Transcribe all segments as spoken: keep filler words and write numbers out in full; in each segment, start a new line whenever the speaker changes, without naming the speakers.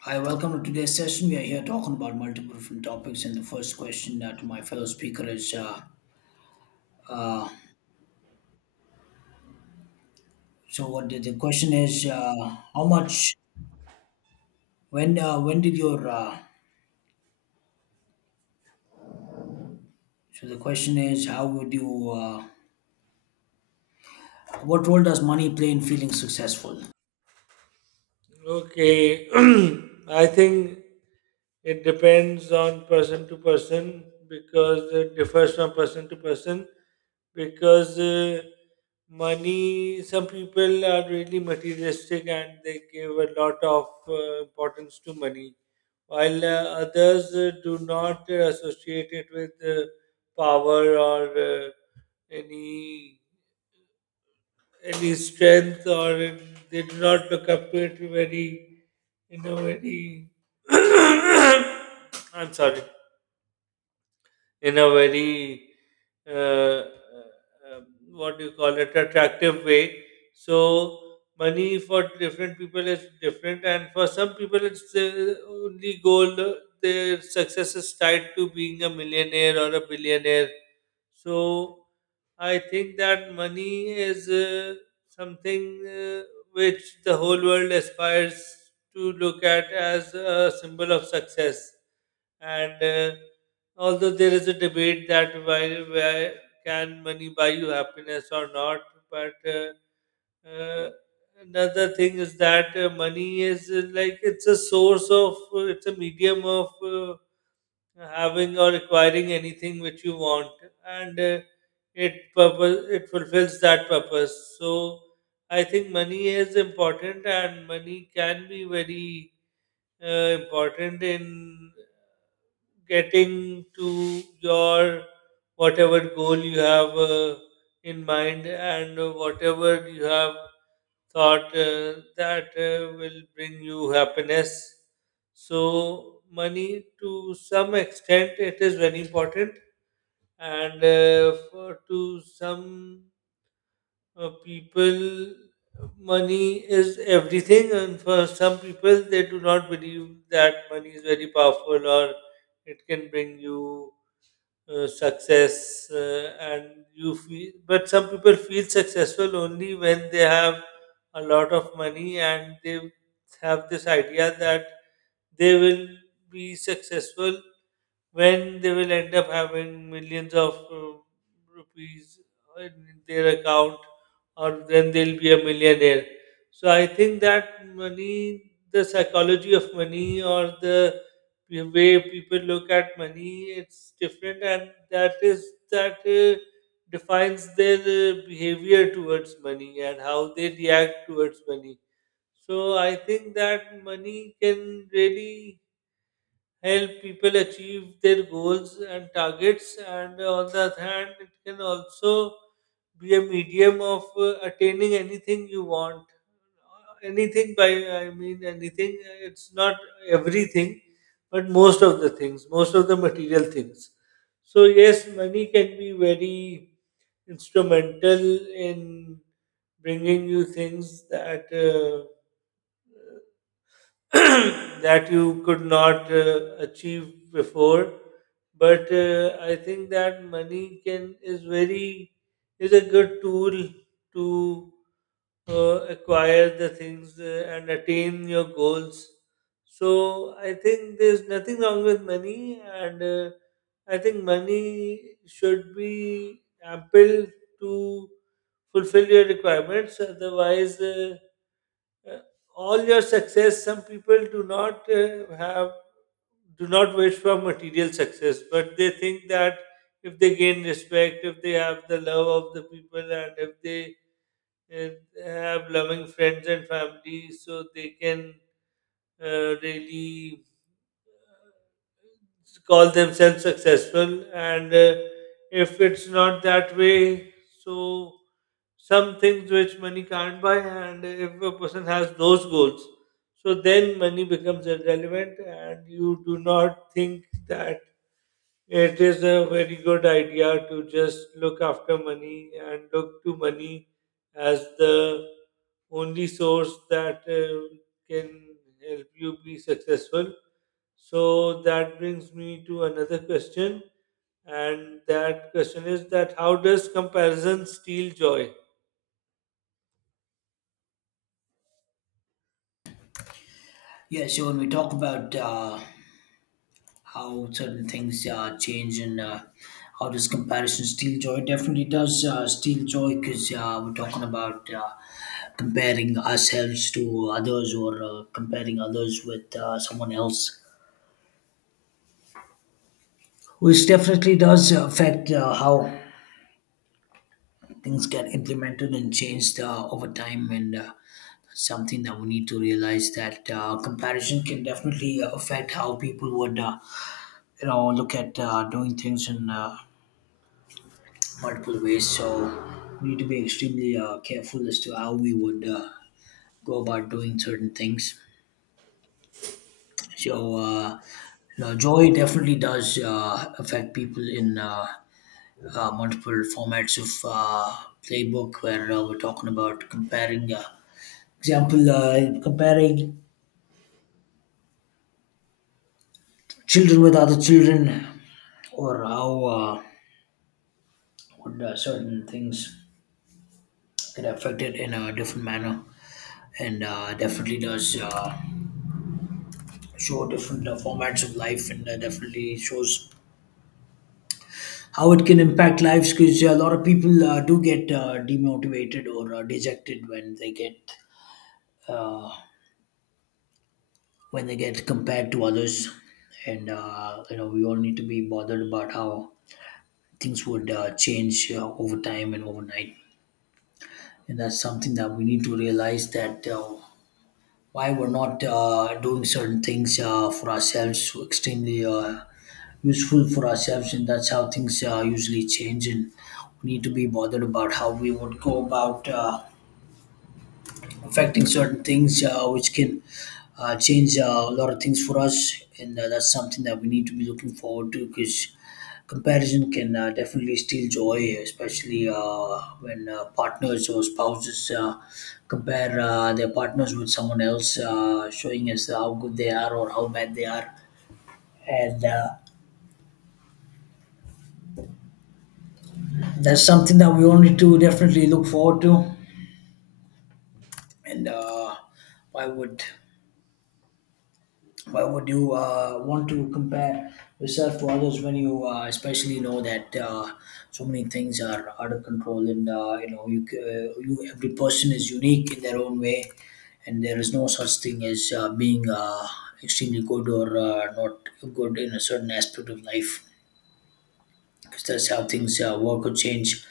Hi, welcome to today's session. We are here talking about multiple different topics, and the first question uh, to my fellow speaker is: uh, So, what the, the question is? Uh, how much? When? Uh, when did your? Uh, so the question is: How would you? Uh, what role does money play in feeling successful?
Okay, I think it depends on person to person because it differs from person to person. Because uh, money, some people are really materialistic and they give a lot of uh, importance to money, while uh, others uh, do not uh, associate it with uh, power or uh, any any strength, or uh, they do not look up to it very in a very I'm sorry, in a very uh, uh, um, what do you call it attractive way. So money for different people is different, and for some people, it's the only goal. Their success is tied to being a millionaire or a billionaire, so I think that money is uh, something uh, which the whole world aspires to look at as a symbol of success. And uh, although there is a debate that why, why can money buy you happiness or not, but uh, uh, another thing is that uh, money is uh, like it's a source of uh, it's a medium of uh, having or acquiring anything which you want, and uh, it purpose it fulfills that purpose. So I think money is important, and money can be very uh, important in getting to your whatever goal you have uh, in mind and whatever you have thought uh, that uh, will bring you happiness. So, money to some extent it is very important, and uh, for, to some uh, people, money is everything, and for some people, they do not believe that money is very powerful or it can bring you uh, success uh, and you feel, but some people feel successful only when they have a lot of money and they have this idea that they will be successful when they will end up having millions of uh, rupees in their account, or then they'll be a millionaire. So I think that money, the psychology of money, or the way people look at money, it's different, and that is that uh, defines their uh, behavior towards money and how they react towards money. So I think that money can really help people achieve their goals and targets, and on the other hand, it can also be a medium of uh, attaining anything you want. Anything by, I mean, anything, it's not everything, but most of the things, most of the material things. So, yes, money can be very instrumental in bringing you things that. Uh, That you could not uh, achieve before, but uh, I think that money can is very is a good tool to uh, acquire the things uh, and attain your goals. So I think there's nothing wrong with money, and uh, I think money should be ample to fulfill your requirements, otherwise uh, uh, all your success. Some people do not uh, have do not wish for material success, but they think that if they gain respect, if they have the love of the people, and if they uh, have loving friends and family, so they can uh, really call themselves successful. And uh, if it's not that way, so some things which money can't buy, and if a person has those goals, so then money becomes irrelevant, and you do not think that it is a very good idea to just look after money and look to money as the only source that uh, can help you be successful. So that brings me to another question, and that question is that how does comparison steal joy?
Yeah. So when we talk about uh, how certain things uh, change and uh, how does comparison steal joy? Definitely does uh, steal joy because uh, we're talking about uh, comparing ourselves to others or uh, comparing others with uh, someone else, which definitely does affect uh, how things get implemented and changed uh, over time and uh, something that we need to realize that uh, comparison can definitely affect how people would uh, you know look at uh, doing things and uh, multiple ways. So we need to be extremely uh, careful as to how we would uh, go about doing certain things. So uh, you know, joy definitely does uh, affect people in uh, uh, multiple formats of uh, playbook where uh, we're talking about comparing, uh, example, uh, comparing children with other children or how uh, would uh, certain things get affected in a different manner and uh, definitely does. Uh, show different uh, formats of life and uh, definitely shows how it can impact lives because a lot of people uh, do get uh, demotivated or uh, dejected when they get uh, when they get compared to others and uh, you know we all need to be bothered about how things would uh, change uh, over time and overnight and that's something that we need to realize that uh, why we're not uh, doing certain things uh, for ourselves so extremely uh, useful for ourselves and that's how things uh, usually change and we need to be bothered about how we would go about uh, affecting certain things uh, which can uh, change uh, a lot of things for us and uh, that's something that we need to be looking forward to because comparison can uh, definitely steal joy especially uh, when uh, partners or spouses uh, compare uh, their partners with someone else uh, showing us how good they are or how bad they are and uh, That's something that we all need to definitely look forward to. And uh, why would why would you uh, want to compare yourself to others when you uh, especially know that uh, so many things are out of control and uh, you know you, c- uh, you every person is unique in their own way and there is no such thing as uh, being uh, extremely good or uh, not good in a certain aspect of life because that's how things uh, work or change.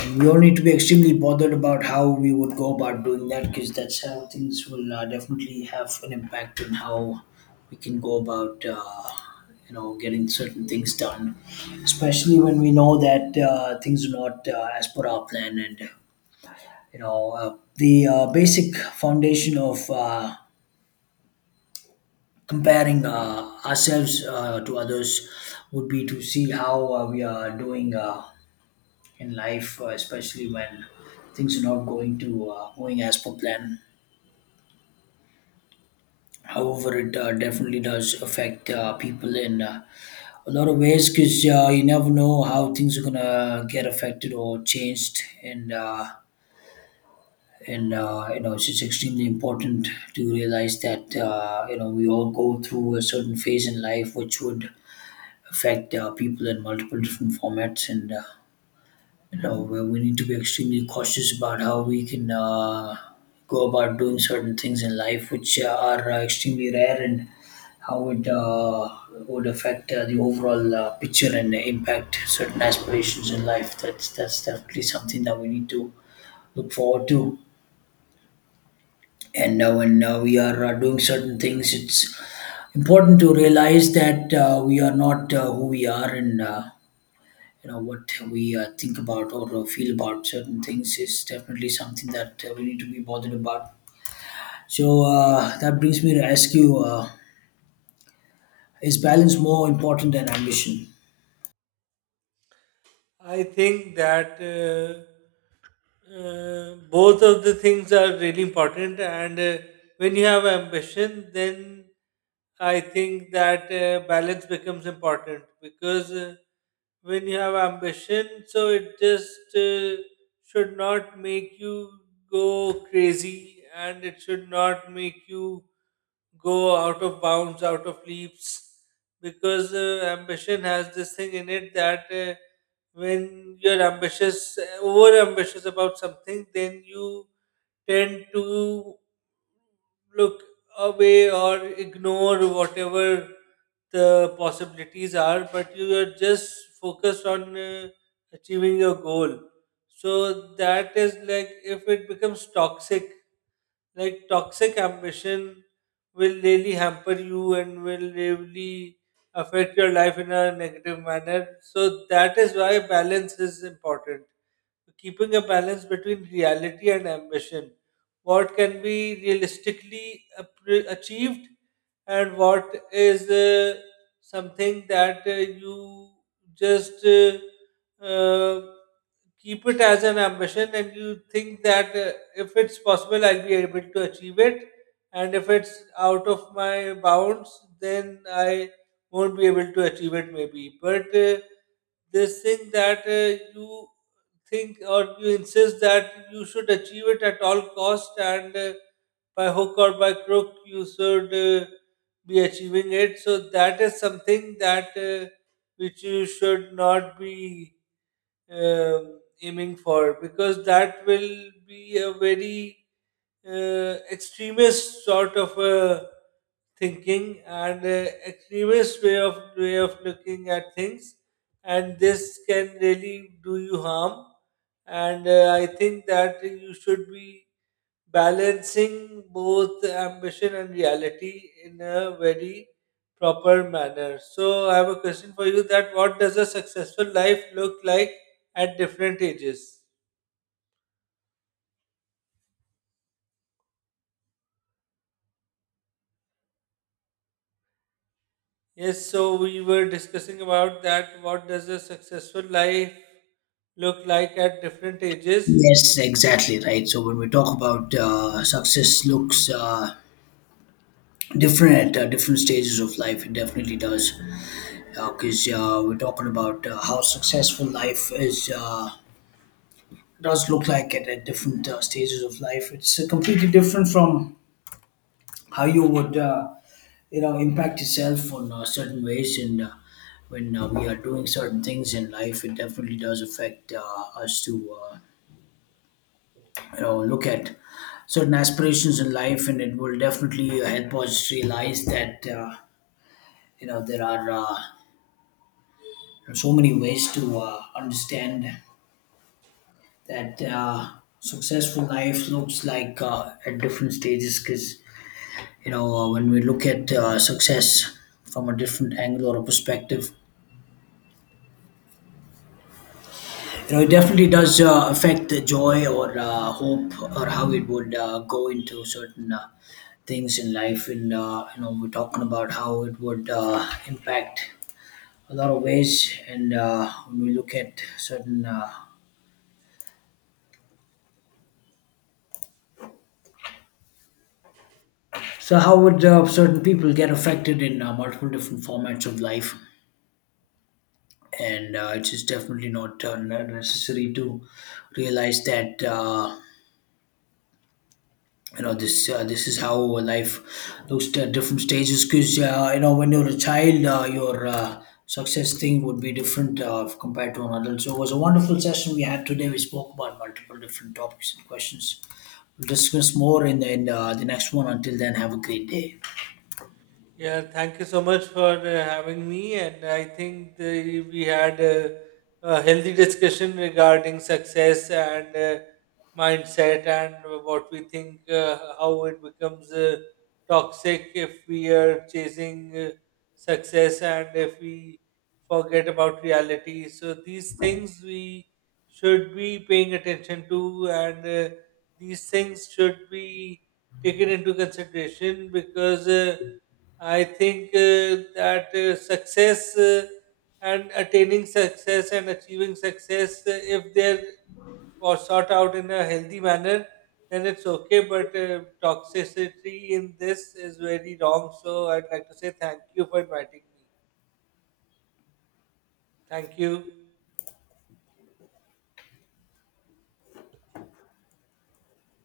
And we all need to be extremely bothered about how we would go about doing that because that's how things will uh, definitely have an impact on how we can go about, uh, you know, getting certain things done. Especially when we know that uh, things are not uh, as per our plan and, you know, uh, the uh, basic foundation of uh, comparing uh, ourselves uh, to others would be to see how uh, we are doing. Uh, in life, uh, especially when things are not going to uh, going as per plan. However, it uh, definitely does affect uh, people in uh, a lot of ways because uh, you never know how things are gonna get affected or changed, and uh, and uh, you know it's just extremely important to realize that uh, you know we all go through a certain phase in life which would affect uh, people in multiple different formats and. Uh, you know where we need to be extremely cautious about how we can uh, go about doing certain things in life which uh, are uh, extremely rare and how it uh, would affect uh, the overall uh, picture and impact certain aspirations in life that's that's definitely something that we need to look forward to and uh, when uh, we are uh, doing certain things it's important to realize that uh, we are not uh, who we are and uh, you know what we uh, think about or uh, feel about certain things is definitely something that uh, we need to be bothered about so uh, that brings me to ask you uh, is balance more important than ambition?
I think that uh, uh, both of the things are really important, and uh, when you have ambition, then I think that uh, balance becomes important, because uh, when you have ambition, so it just uh, should not make you go crazy, and it should not make you go out of bounds, out of leaps, because uh, ambition has this thing in it that uh, when you're ambitious, over ambitious about something, then you tend to look away or ignore whatever the possibilities are, but you are just focused on uh, achieving your goal. So that is like if it becomes toxic, like toxic ambition will really hamper you and will really affect your life in a negative manner. So that is why balance is important. Keeping a balance between reality and ambition. What can be realistically appre- achieved, and what is uh, something that uh, you just uh, uh, keep it as an ambition, and you think that uh, if it's possible, I'll be able to achieve it, and if it's out of my bounds, then I won't be able to achieve it maybe. But uh, this thing that uh, you think or you insist that you should achieve it at all cost, and uh, by hook or by crook you should uh, be achieving it, so that is something that uh, which you should not be uh, aiming for, because that will be a very uh, extremist sort of a thinking, and uh, extremist way of way of looking at things, and this can really do you harm. And uh, I think that you should be balancing both ambition and reality in a very proper manner. So I have a question for you: that what does a successful life look like at different ages? Yes, so we were discussing about that, what does a successful life look like at different ages?
Yes, exactly right. So when we talk about uh, success looks uh, different at uh, different stages of life it definitely does because uh, we're talking about uh, how successful life is uh, does look like at, at different uh, stages of life it's uh, completely different from how you would uh, you know impact yourself on uh, certain ways and uh, when uh, we are doing certain things in life it definitely does affect uh, us to uh, you know look at certain aspirations in life and it will definitely help us realize that uh, you know there are uh, so many ways to uh, understand that uh, successful life looks like uh, at different stages because you know uh, when we look at uh, success from a different angle or a perspective. You know, it definitely does uh, affect the joy or uh, hope or how it would uh, go into certain uh, things in life. And uh, you know, we're talking about how it would uh, impact a lot of ways. And uh, when we look at certain, uh, so how would uh, certain people get affected in uh, multiple different formats of life? And uh, it's just definitely not uh, necessary to realize that. Uh, You know this uh, this is how life looks at different stages because uh, you know when you're a child uh, your uh, success thing would be different uh, if compared to an adult. So it was a wonderful session we had today. We spoke about multiple different topics and questions. We'll discuss more in, in uh, the next one. Until then, have a great day.
Yeah, thank you so much for uh, having me. And I think the, we had a, a healthy discussion regarding success and uh, mindset, and what we think, uh, how it becomes uh, toxic if we are chasing uh, success and if we forget about reality. So, these things we should be paying attention to, and uh, these things should be taken into consideration because. Uh, I think uh, that uh, success uh, and attaining success and achieving success, uh, if they're or sought out in a healthy manner, then it's okay. But uh, toxicity in this is very wrong. So I'd like to say thank you for inviting me. Thank you.